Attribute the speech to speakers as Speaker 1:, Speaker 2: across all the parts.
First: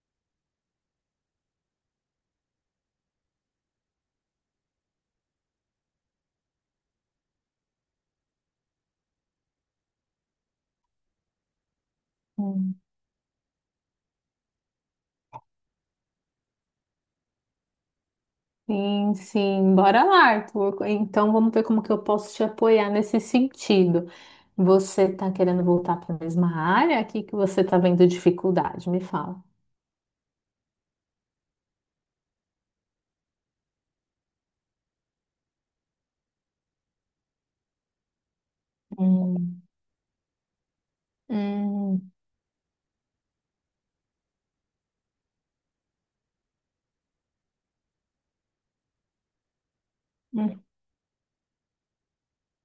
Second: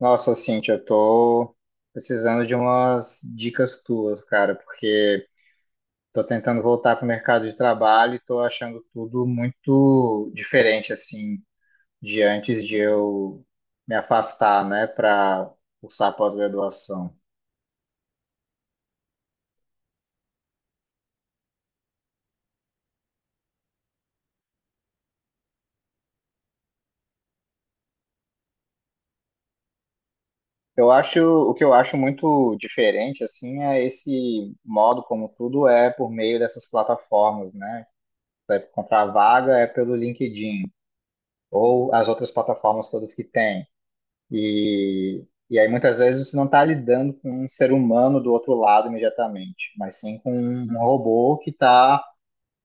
Speaker 1: Nossa, Cintia, eu tô precisando de umas dicas tuas, cara, porque tô tentando voltar pro mercado de trabalho e tô achando tudo muito diferente, assim, de antes
Speaker 2: Hum.
Speaker 1: de eu me afastar, né, para cursar a pós-graduação.
Speaker 2: Sim, sim, bora lá, Arthur. Então vamos ver como que eu posso te apoiar nesse sentido. Você está querendo voltar para a mesma área? O que que você está vendo dificuldade? Me fala.
Speaker 1: Eu acho, o que eu acho muito diferente, assim, é esse modo como tudo é por meio dessas plataformas, né? Vai encontrar vaga
Speaker 2: Hum,
Speaker 1: é pelo LinkedIn ou as
Speaker 2: hum,
Speaker 1: outras plataformas todas que tem. E aí muitas vezes você não está lidando com um ser humano do outro lado imediatamente, mas sim com
Speaker 2: hum,
Speaker 1: um robô que está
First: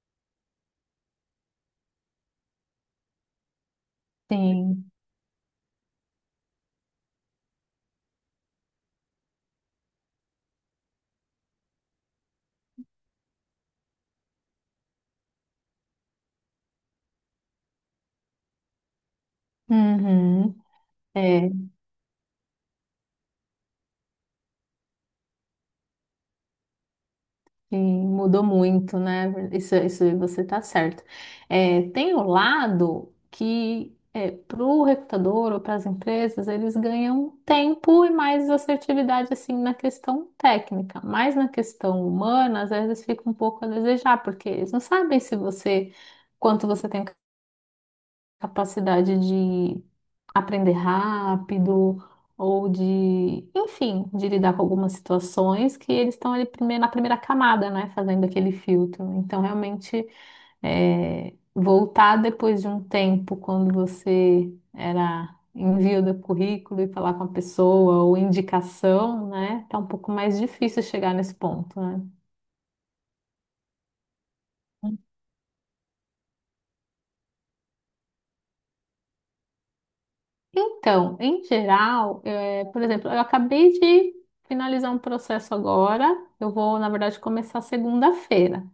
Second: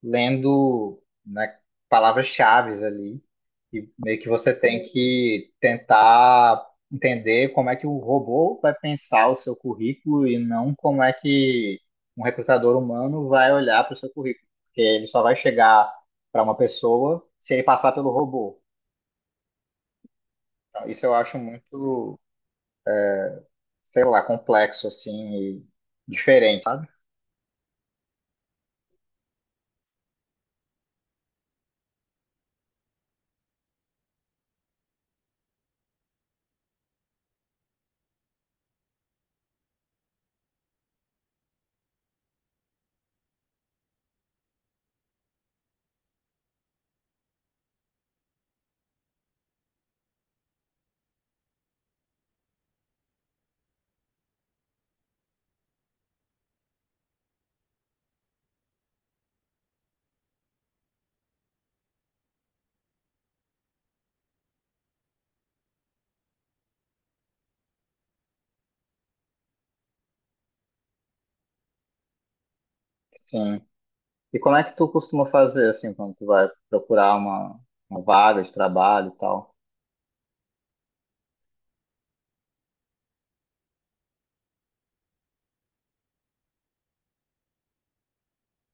Speaker 1: lendo, né, palavras-chaves ali. E meio que você tem
Speaker 2: sim.
Speaker 1: que tentar entender como é que o robô vai pensar o seu currículo e não como é que um recrutador humano vai olhar para o seu currículo. Porque ele só vai chegar para uma pessoa se ele passar pelo robô.
Speaker 2: Uhum.
Speaker 1: Então, isso eu acho
Speaker 2: É.
Speaker 1: muito, sei lá, complexo, assim, e diferente, sabe?
Speaker 2: Sim, mudou muito, né? Isso você tá certo. É, tem o lado que é, para o recrutador ou para as empresas, eles ganham tempo e mais assertividade assim na questão técnica, mas na questão humana, às vezes fica um pouco a desejar, porque eles não sabem se você quanto você tem capacidade de aprender rápido ou de, enfim, de lidar com algumas situações que eles estão ali na primeira camada, né, fazendo aquele filtro. Então, realmente, é, voltar depois de um tempo, quando você era envio do currículo e falar com a pessoa ou indicação, né, tá um pouco mais difícil chegar nesse ponto, né?
Speaker 1: Sim. E como é que tu costuma fazer, assim, quando tu vai procurar uma vaga de trabalho e tal?
Speaker 2: Então, em geral, por exemplo, eu acabei de finalizar um processo agora. Eu vou, na verdade, começar segunda-feira.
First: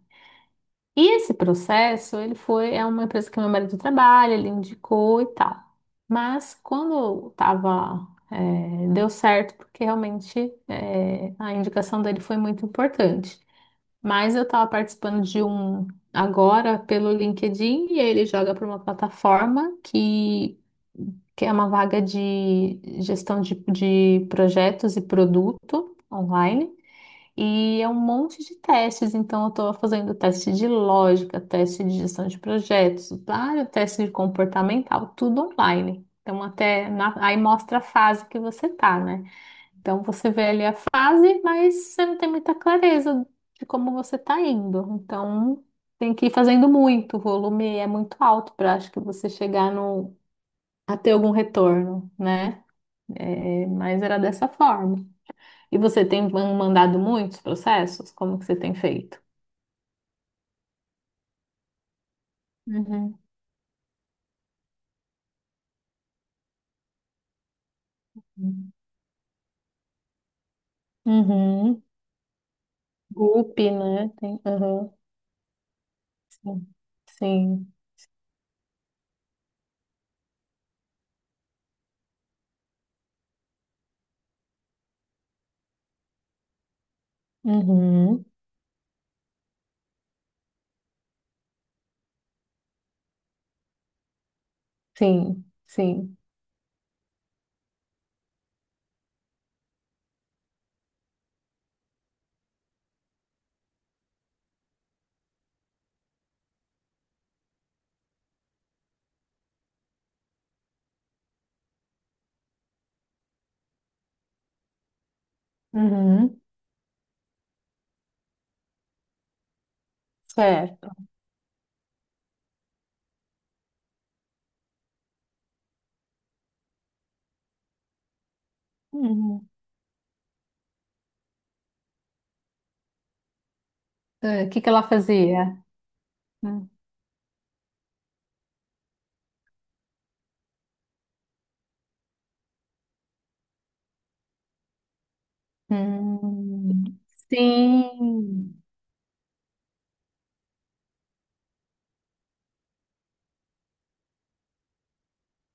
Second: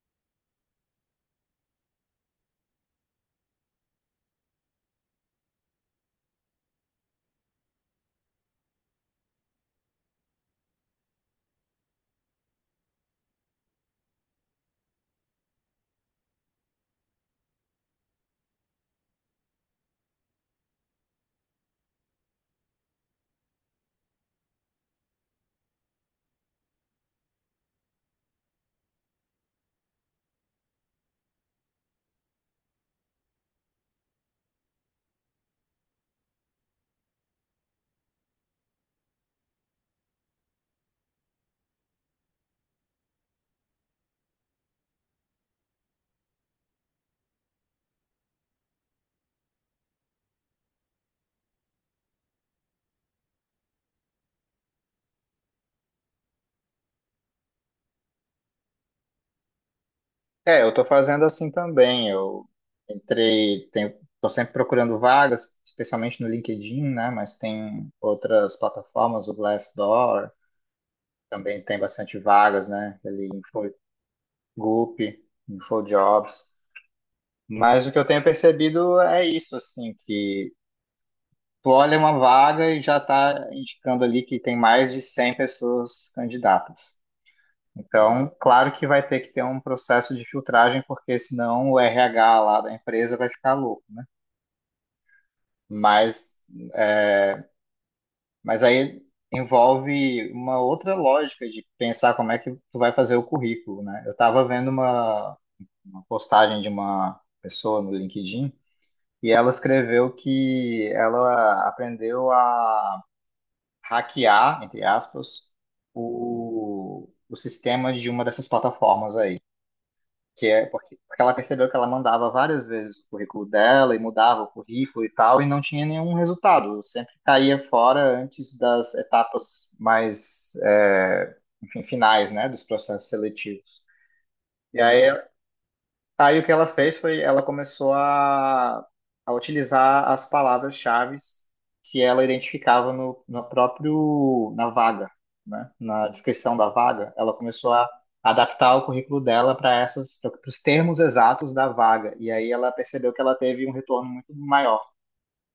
Speaker 2: E esse processo, ele foi, é uma empresa que meu marido trabalha, ele indicou e tal. Mas quando tava, deu certo, porque realmente, a indicação dele foi muito importante. Mas eu estava participando de um agora pelo LinkedIn e ele joga para uma plataforma que é uma vaga de gestão de projetos e produto online. E é um monte de testes, então eu estou fazendo teste de lógica, teste de gestão de projetos, vários testes de comportamental, tudo online. Então, até aí mostra a fase que você tá, né? Então, você vê ali a fase, mas você não tem muita clareza de como você está indo. Então, tem que ir fazendo muito, o volume é muito alto para acho que você chegar no, a ter algum retorno, né? É, mas era dessa forma. E você tem mandado muitos processos? Como que você tem feito?
Speaker 1: É, eu tô fazendo assim também. Eu
Speaker 2: Uhum.
Speaker 1: entrei, tenho, tô sempre procurando vagas, especialmente no LinkedIn, né? Mas tem outras plataformas, o Glassdoor, também tem
Speaker 2: Uhum.
Speaker 1: bastante vagas, né? Ele
Speaker 2: Group, né? Tem, uhum.
Speaker 1: InfoGup, InfoJobs.
Speaker 2: Sim. Sim.
Speaker 1: Mas o que eu tenho percebido é isso, assim, que tu olha uma vaga e já está indicando ali que tem mais de 100 pessoas candidatas.
Speaker 2: Uhum.
Speaker 1: Então, claro que vai ter que ter um processo de filtragem, porque senão o RH lá da empresa vai ficar louco.
Speaker 2: Sim. Sim.
Speaker 1: Mas, é, mas aí envolve uma outra lógica de pensar como é que tu vai fazer o currículo, né? Eu estava vendo uma postagem de uma pessoa no LinkedIn e ela escreveu que ela aprendeu a hackear, entre aspas,
Speaker 2: Uhum.
Speaker 1: o sistema de uma dessas plataformas aí. Que é
Speaker 2: Certo.
Speaker 1: porque ela percebeu que ela mandava várias vezes o currículo dela e mudava o currículo e tal, e não tinha nenhum resultado. Sempre caía fora antes das
Speaker 2: Uhum.
Speaker 1: etapas mais, enfim, finais, né, dos processos seletivos.
Speaker 2: É, o que que
Speaker 1: E
Speaker 2: ela
Speaker 1: aí
Speaker 2: fazia?
Speaker 1: Aí o que ela
Speaker 2: Hum.
Speaker 1: fez foi, ela começou a utilizar as palavras-chave que ela identificava no, no próprio, na vaga, né? Na descrição da
Speaker 2: Hum.
Speaker 1: vaga, ela começou a
Speaker 2: Sim.
Speaker 1: adaptar o currículo dela para os termos exatos da vaga. E aí ela percebeu que ela teve um retorno muito maior,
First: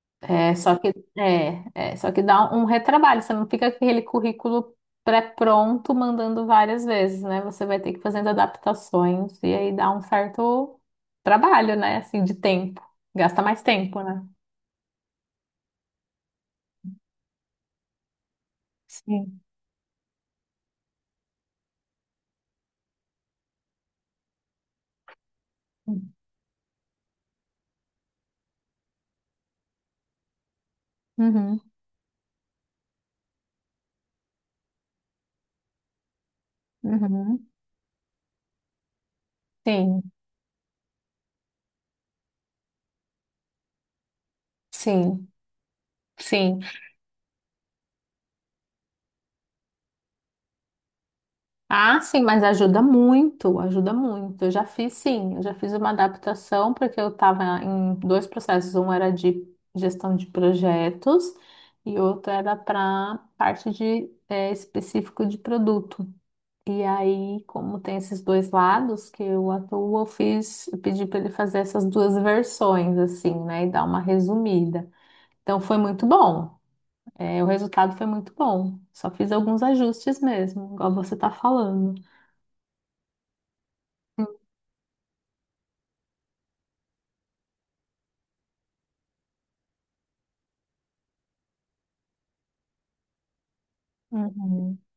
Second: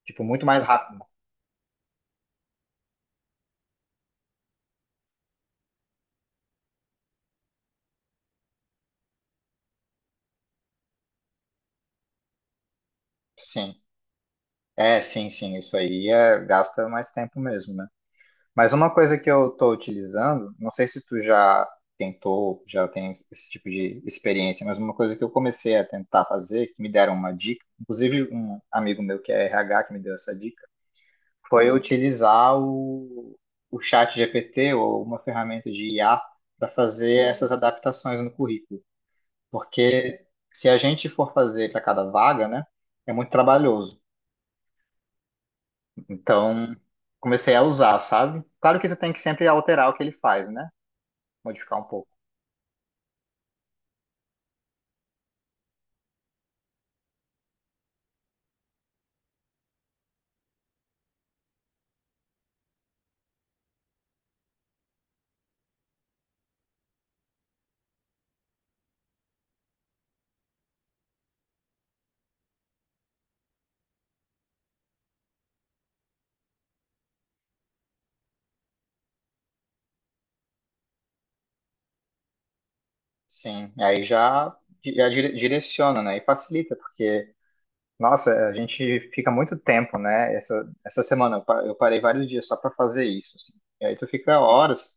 Speaker 1: tipo, muito
Speaker 2: É,
Speaker 1: mais
Speaker 2: só que
Speaker 1: rápido.
Speaker 2: só que dá um retrabalho, você não fica com aquele currículo pré-pronto mandando várias vezes, né? Você vai ter que ir fazendo adaptações e aí dá um certo trabalho, né? Assim, de tempo. Gasta mais
Speaker 1: Sim.
Speaker 2: tempo, né?
Speaker 1: É, sim, sim, isso aí gasta mais tempo mesmo, né? Mas uma coisa que
Speaker 2: Sim.
Speaker 1: eu estou utilizando, não sei se tu já tentou, já tem esse tipo de experiência, mas uma coisa que eu comecei a tentar fazer, que me deram uma dica, inclusive um amigo meu que é RH que me deu essa dica,
Speaker 2: Uhum,
Speaker 1: foi eu utilizar o chat GPT ou uma ferramenta de IA para fazer
Speaker 2: uhum.
Speaker 1: essas adaptações no currículo.
Speaker 2: Sim,
Speaker 1: Porque se a gente for fazer para cada vaga, né, é muito trabalhoso.
Speaker 2: sim, sim.
Speaker 1: Então, comecei a usar, sabe? Claro que tu tem que sempre alterar o que ele faz, né? Modificar um
Speaker 2: Ah,
Speaker 1: pouco.
Speaker 2: sim, mas ajuda muito, ajuda muito. Eu já fiz, sim, eu já fiz uma adaptação, porque eu estava em dois processos. Um era de gestão de projetos e outro era para parte de específico de produto. E aí, como tem esses dois lados que eu atuo, eu fiz, eu pedi para ele fazer essas duas versões, assim, né, e dar uma resumida. Então, foi muito bom. O resultado foi muito bom. Só fiz alguns ajustes mesmo, igual você está falando.
Speaker 1: Sim, e aí já direciona, né? E facilita, porque, nossa, a gente fica muito tempo, né? Essa semana eu parei vários dias só para fazer isso, assim. E aí tu fica
Speaker 2: Uhum.
Speaker 1: horas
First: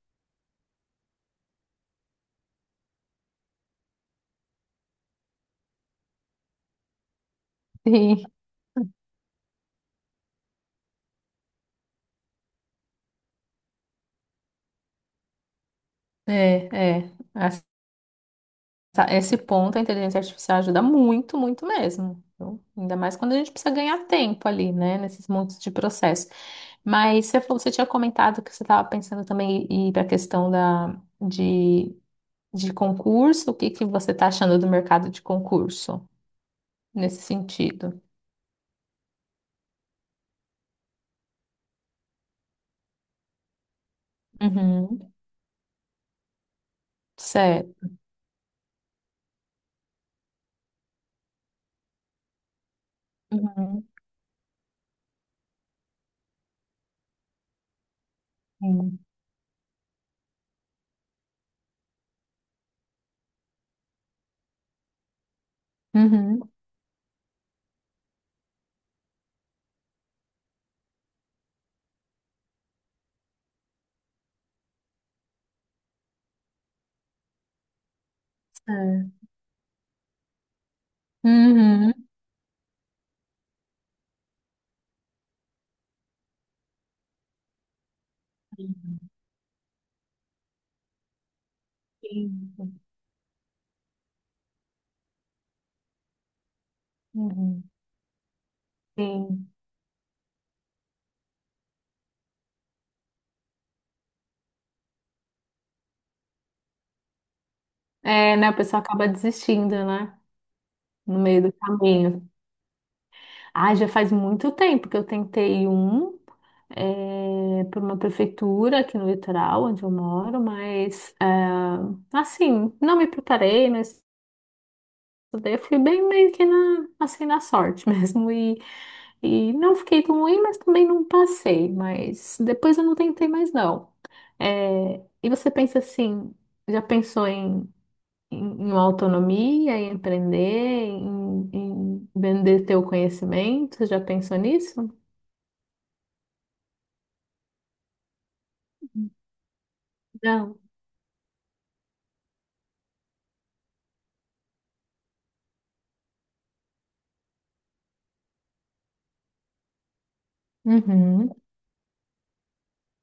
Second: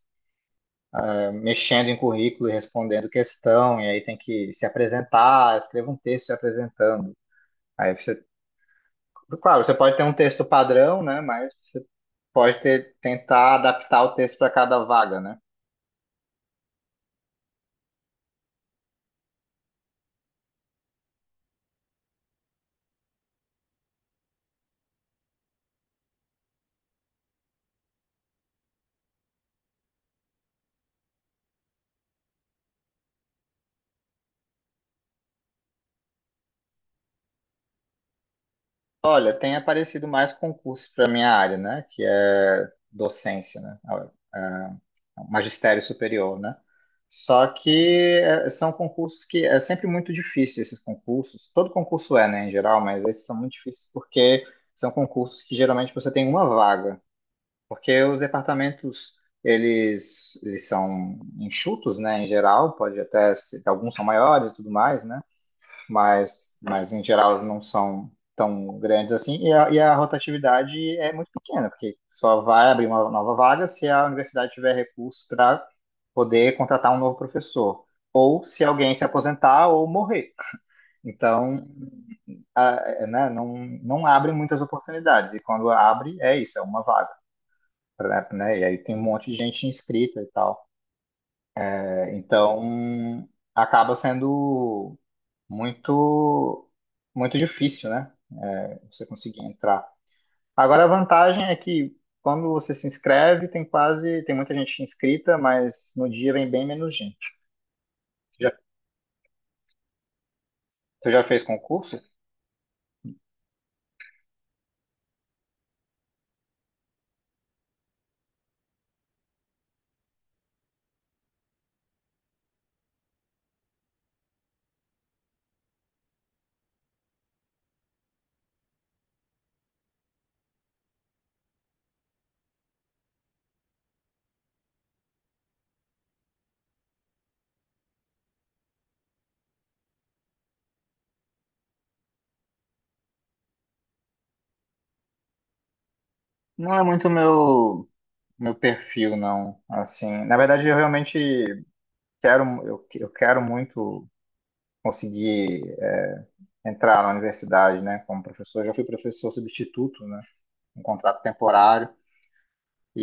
Speaker 1: mexendo em currículo e respondendo questão, e aí tem que se apresentar, escreva um texto se apresentando. Aí
Speaker 2: Sim,
Speaker 1: claro, você pode ter um texto padrão, né? Mas você pode tentar adaptar o texto para cada vaga, né?
Speaker 2: é, é. Esse ponto a inteligência artificial ajuda muito, muito mesmo. Então, ainda mais quando a gente precisa ganhar tempo ali, né, nesses montes de processo. Mas você falou, você tinha comentado que você estava pensando também em ir para a questão de, de concurso. O que que você está achando do mercado de concurso nesse sentido?
Speaker 1: Olha, tem aparecido mais concursos para minha área, né? Que é docência, né?
Speaker 2: Uhum.
Speaker 1: Ah, Magistério superior, né? Só que
Speaker 2: Certo.
Speaker 1: são concursos que é sempre muito difícil esses concursos. Todo concurso é, né, em geral, mas esses são muito
Speaker 2: Uhum.
Speaker 1: difíceis porque são concursos que geralmente você tem uma vaga, porque os
Speaker 2: Sim.
Speaker 1: departamentos eles são enxutos, né, em geral, pode até ser, alguns são maiores e tudo mais, né?
Speaker 2: Uhum.
Speaker 1: Mas em geral não são tão grandes assim, e a rotatividade é muito pequena, porque só vai abrir uma nova vaga se a universidade tiver recursos para poder contratar um novo professor, ou se alguém se
Speaker 2: Certo.
Speaker 1: aposentar ou morrer. Então,
Speaker 2: Uhum.
Speaker 1: a- né, não, não abre muitas oportunidades, e quando abre, é isso, é uma vaga. E aí tem um monte de gente inscrita e tal.
Speaker 2: Sim.
Speaker 1: Então, acaba sendo muito, muito
Speaker 2: Uhum.
Speaker 1: difícil, né? Você conseguir
Speaker 2: Sim.
Speaker 1: entrar. Agora, a vantagem é que quando você se inscreve, tem muita gente inscrita, mas no dia vem bem menos gente.
Speaker 2: É,
Speaker 1: Você
Speaker 2: né?
Speaker 1: já,
Speaker 2: A pessoa acaba desistindo, né?
Speaker 1: você
Speaker 2: No
Speaker 1: já
Speaker 2: meio
Speaker 1: fez
Speaker 2: do
Speaker 1: concurso?
Speaker 2: caminho. Ah, já faz muito tempo que eu tentei um para uma prefeitura aqui no litoral, onde eu moro, mas é, assim, não me preparei, não estudei, eu fui bem meio que na, assim, na sorte mesmo. E não fiquei tão ruim, mas também não passei. Mas depois eu não tentei mais, não. É, e você pensa assim, já pensou em autonomia, em empreender, em vender teu conhecimento? Já pensou nisso?
Speaker 1: Não é muito meu perfil, não. Assim, na
Speaker 2: Não.
Speaker 1: verdade, eu realmente quero, eu quero muito conseguir entrar na universidade, né? Como professor, eu já fui professor substituto, né? Um contrato
Speaker 2: Uhum.
Speaker 1: temporário.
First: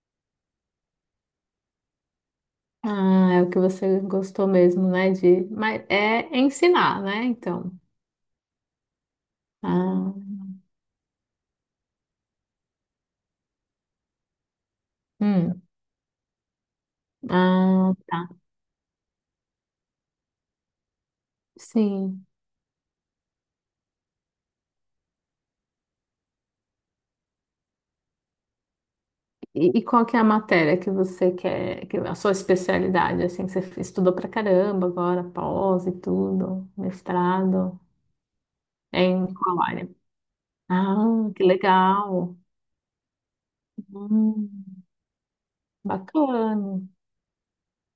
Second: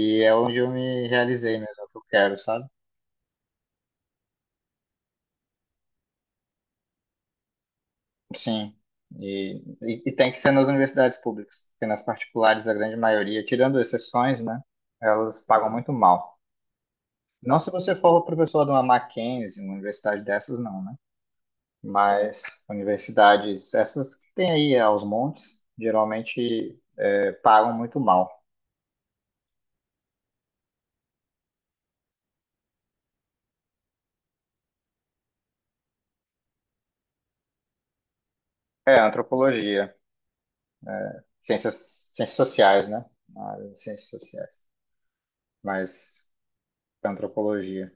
Speaker 1: E é onde eu me realizei mesmo, é o que eu quero, sabe?
Speaker 2: Ah, é o que você gostou mesmo, né? De, mas é ensinar, né? Então.
Speaker 1: Sim. E
Speaker 2: Ah,
Speaker 1: tem que ser nas universidades públicas, porque nas particulares, a grande maioria, tirando exceções, né, elas
Speaker 2: hum.
Speaker 1: pagam muito mal. Não se
Speaker 2: Ah,
Speaker 1: você for
Speaker 2: tá.
Speaker 1: professor de uma Mackenzie, uma universidade dessas, não, né?
Speaker 2: Sim.
Speaker 1: Mas universidades, essas que tem aí aos montes, geralmente pagam muito mal.
Speaker 2: E qual que é a matéria que você quer, que, a sua especialidade, assim, que você estudou pra caramba agora, pós e tudo, mestrado,
Speaker 1: É,
Speaker 2: é em qual área?
Speaker 1: antropologia,
Speaker 2: Ah, que
Speaker 1: ciências
Speaker 2: legal.
Speaker 1: sociais, né? Ah, ciências sociais,
Speaker 2: Hum.
Speaker 1: mas
Speaker 2: Bacana.
Speaker 1: antropologia.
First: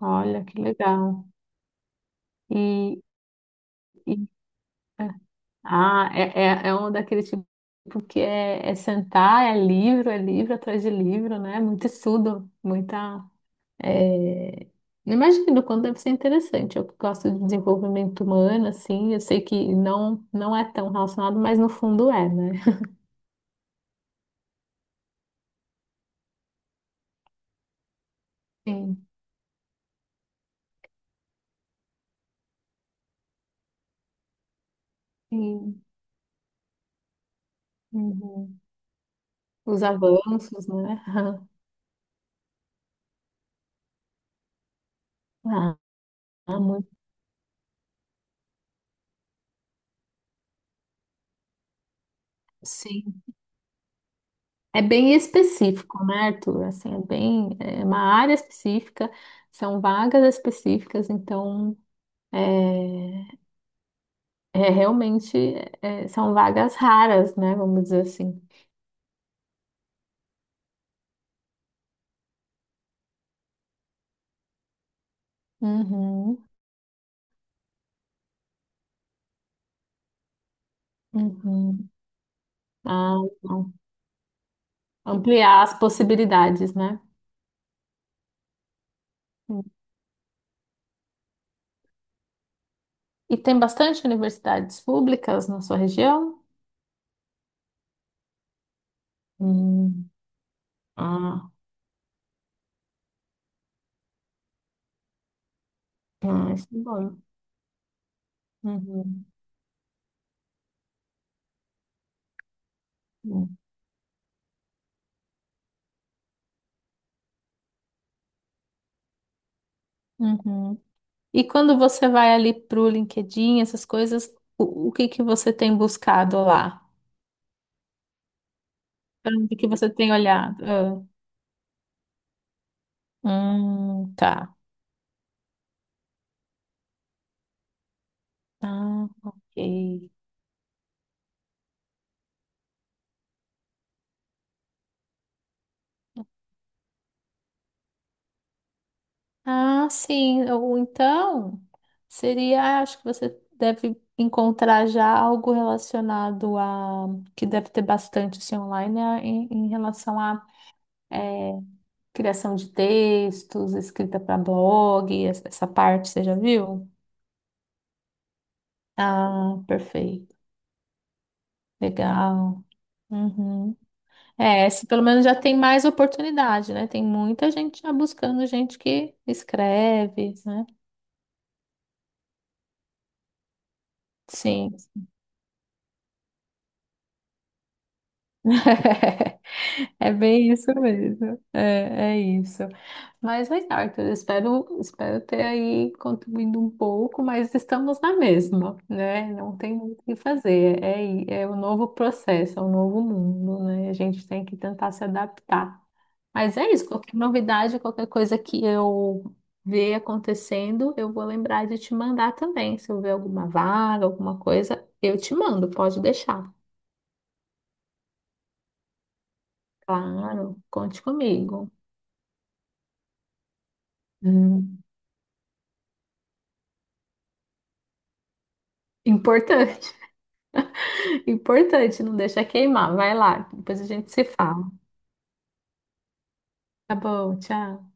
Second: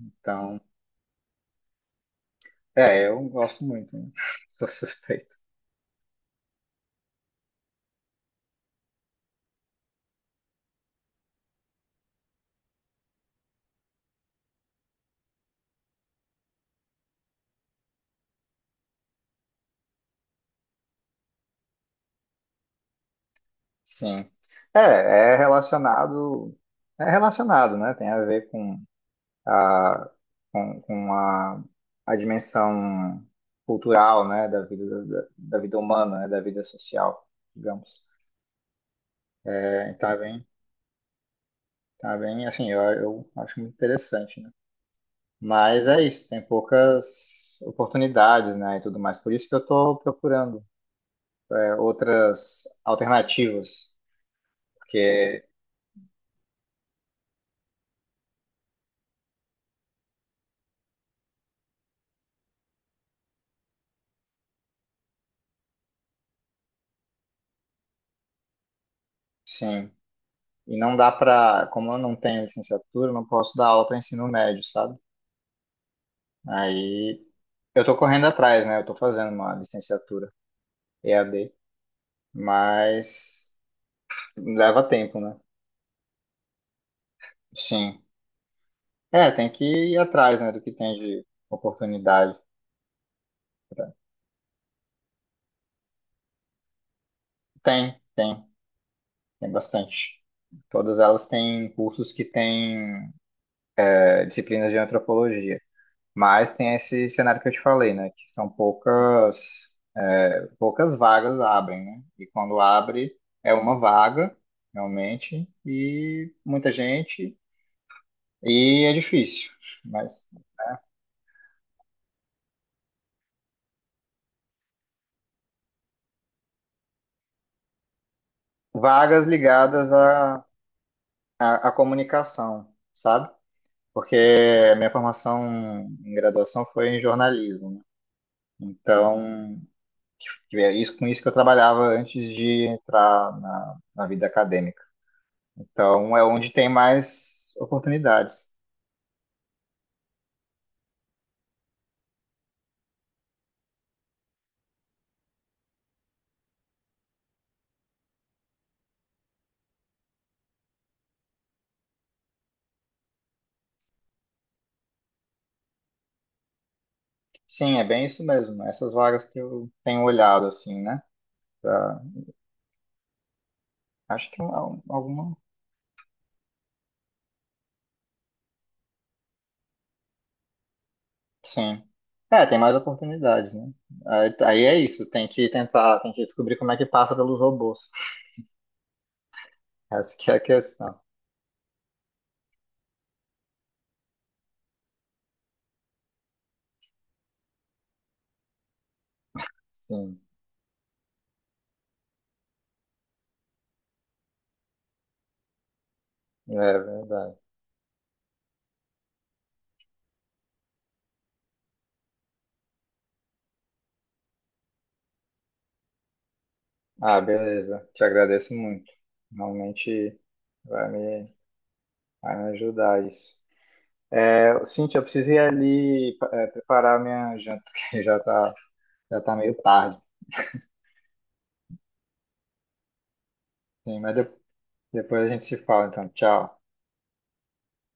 Speaker 2: Olha, que
Speaker 1: Então,
Speaker 2: legal. E,
Speaker 1: É, eu gosto muito, né?
Speaker 2: e-
Speaker 1: Sou
Speaker 2: é,
Speaker 1: suspeito.
Speaker 2: é um daquele tipo que é sentar, é livro atrás de livro, né? Muito estudo, muita. é, Imagino o quanto deve ser interessante. Eu que gosto de desenvolvimento humano, assim, eu sei que não, não é tão relacionado, mas no fundo é, né?
Speaker 1: Sim. É, é relacionado, né? Tem a ver
Speaker 2: Sim,
Speaker 1: a, com a dimensão cultural, né? Da vida, da vida
Speaker 2: sim.
Speaker 1: humana, né? Da vida social, digamos.
Speaker 2: Uhum. Os
Speaker 1: É,
Speaker 2: avanços, né?
Speaker 1: tá bem, assim, eu acho muito interessante, né? Mas é isso, tem
Speaker 2: Ah, muito.
Speaker 1: poucas oportunidades, né? E tudo mais. Por isso que eu estou procurando, outras
Speaker 2: Sim.
Speaker 1: alternativas,
Speaker 2: É bem
Speaker 1: porque,
Speaker 2: específico, né, Arthur? Assim, é bem, é uma área específica, são vagas específicas, então é, é realmente são vagas raras, né? Vamos dizer assim.
Speaker 1: sim. E não dá pra, como eu não tenho licenciatura, eu não posso dar aula para ensino médio, sabe?
Speaker 2: Uhum,
Speaker 1: Aí eu tô correndo atrás, né? Eu tô fazendo uma licenciatura EAD,
Speaker 2: uhum. Ah,
Speaker 1: mas
Speaker 2: não.
Speaker 1: leva tempo, né?
Speaker 2: Ampliar as possibilidades, né?
Speaker 1: Sim. É, tem que ir atrás, né, do que tem de oportunidade.
Speaker 2: E tem
Speaker 1: pra-
Speaker 2: bastante universidades públicas na sua região?
Speaker 1: Tem, tem, tem
Speaker 2: Hum.
Speaker 1: bastante. Todas elas
Speaker 2: Ah,
Speaker 1: têm cursos que têm disciplinas de antropologia,
Speaker 2: ah,
Speaker 1: mas
Speaker 2: isso
Speaker 1: tem
Speaker 2: é
Speaker 1: esse
Speaker 2: bom.
Speaker 1: cenário que eu te falei, né, que são
Speaker 2: Uhum.
Speaker 1: poucas vagas abrem, né? E quando abre, é uma vaga, realmente, e muita gente, e é difícil. Mas
Speaker 2: Uhum. E quando você vai ali pro LinkedIn, essas coisas, o que que você tem buscado lá?
Speaker 1: vagas
Speaker 2: Para onde que você
Speaker 1: ligadas
Speaker 2: tem
Speaker 1: à,
Speaker 2: olhado? Ah,
Speaker 1: à, à comunicação, sabe? Porque
Speaker 2: tá.
Speaker 1: a minha formação em graduação foi em jornalismo, né?
Speaker 2: Ah,
Speaker 1: Então,
Speaker 2: ok.
Speaker 1: é isso, com isso que eu trabalhava antes de entrar na vida acadêmica. Então, é onde tem mais oportunidades.
Speaker 2: Ah, sim. Ou então, seria, acho que você deve encontrar já algo relacionado que deve ter bastante assim, online, em, em relação a eh, criação de textos, escrita para blog, essa parte, você já viu?
Speaker 1: Sim, é bem isso mesmo. Essas vagas que
Speaker 2: Ah,
Speaker 1: eu tenho
Speaker 2: perfeito.
Speaker 1: olhado, assim, né? Pra-
Speaker 2: Legal. Uhum.
Speaker 1: Acho que
Speaker 2: É, esse pelo
Speaker 1: alguma.
Speaker 2: menos já tem mais oportunidade, né? Tem muita gente já buscando gente que escreve, né?
Speaker 1: Sim. É, tem mais oportunidades, né? Aí
Speaker 2: Sim.
Speaker 1: é isso, tem que tentar, tem que descobrir como é que passa pelos robôs.
Speaker 2: É
Speaker 1: Essa que é a
Speaker 2: bem isso
Speaker 1: questão.
Speaker 2: mesmo. É, é isso. Mas, Arthur, espero, espero ter aí contribuído um pouco, mas estamos na mesma, né? Não tem muito o que
Speaker 1: Sim,
Speaker 2: fazer. É o novo processo, é o novo mundo, né? A gente tem que tentar se adaptar. Mas é
Speaker 1: é
Speaker 2: isso, qualquer
Speaker 1: verdade.
Speaker 2: novidade, qualquer coisa que eu ver acontecendo, eu vou lembrar de te mandar também. Se eu ver alguma vaga, alguma coisa, eu te mando, pode deixar.
Speaker 1: Ah, beleza. Te agradeço muito. Realmente
Speaker 2: Claro,
Speaker 1: vai
Speaker 2: conte
Speaker 1: me,
Speaker 2: comigo.
Speaker 1: vai me ajudar isso. É,
Speaker 2: Hum,
Speaker 1: Cintia, eu preciso ir ali preparar minha janta, que já tá meio
Speaker 2: importante.
Speaker 1: tarde.
Speaker 2: Importante, não deixa queimar. Vai lá, depois a
Speaker 1: Sim,
Speaker 2: gente
Speaker 1: mas
Speaker 2: se fala.
Speaker 1: depois a gente se fala, então. Tchau.
Speaker 2: Tá bom, tchau.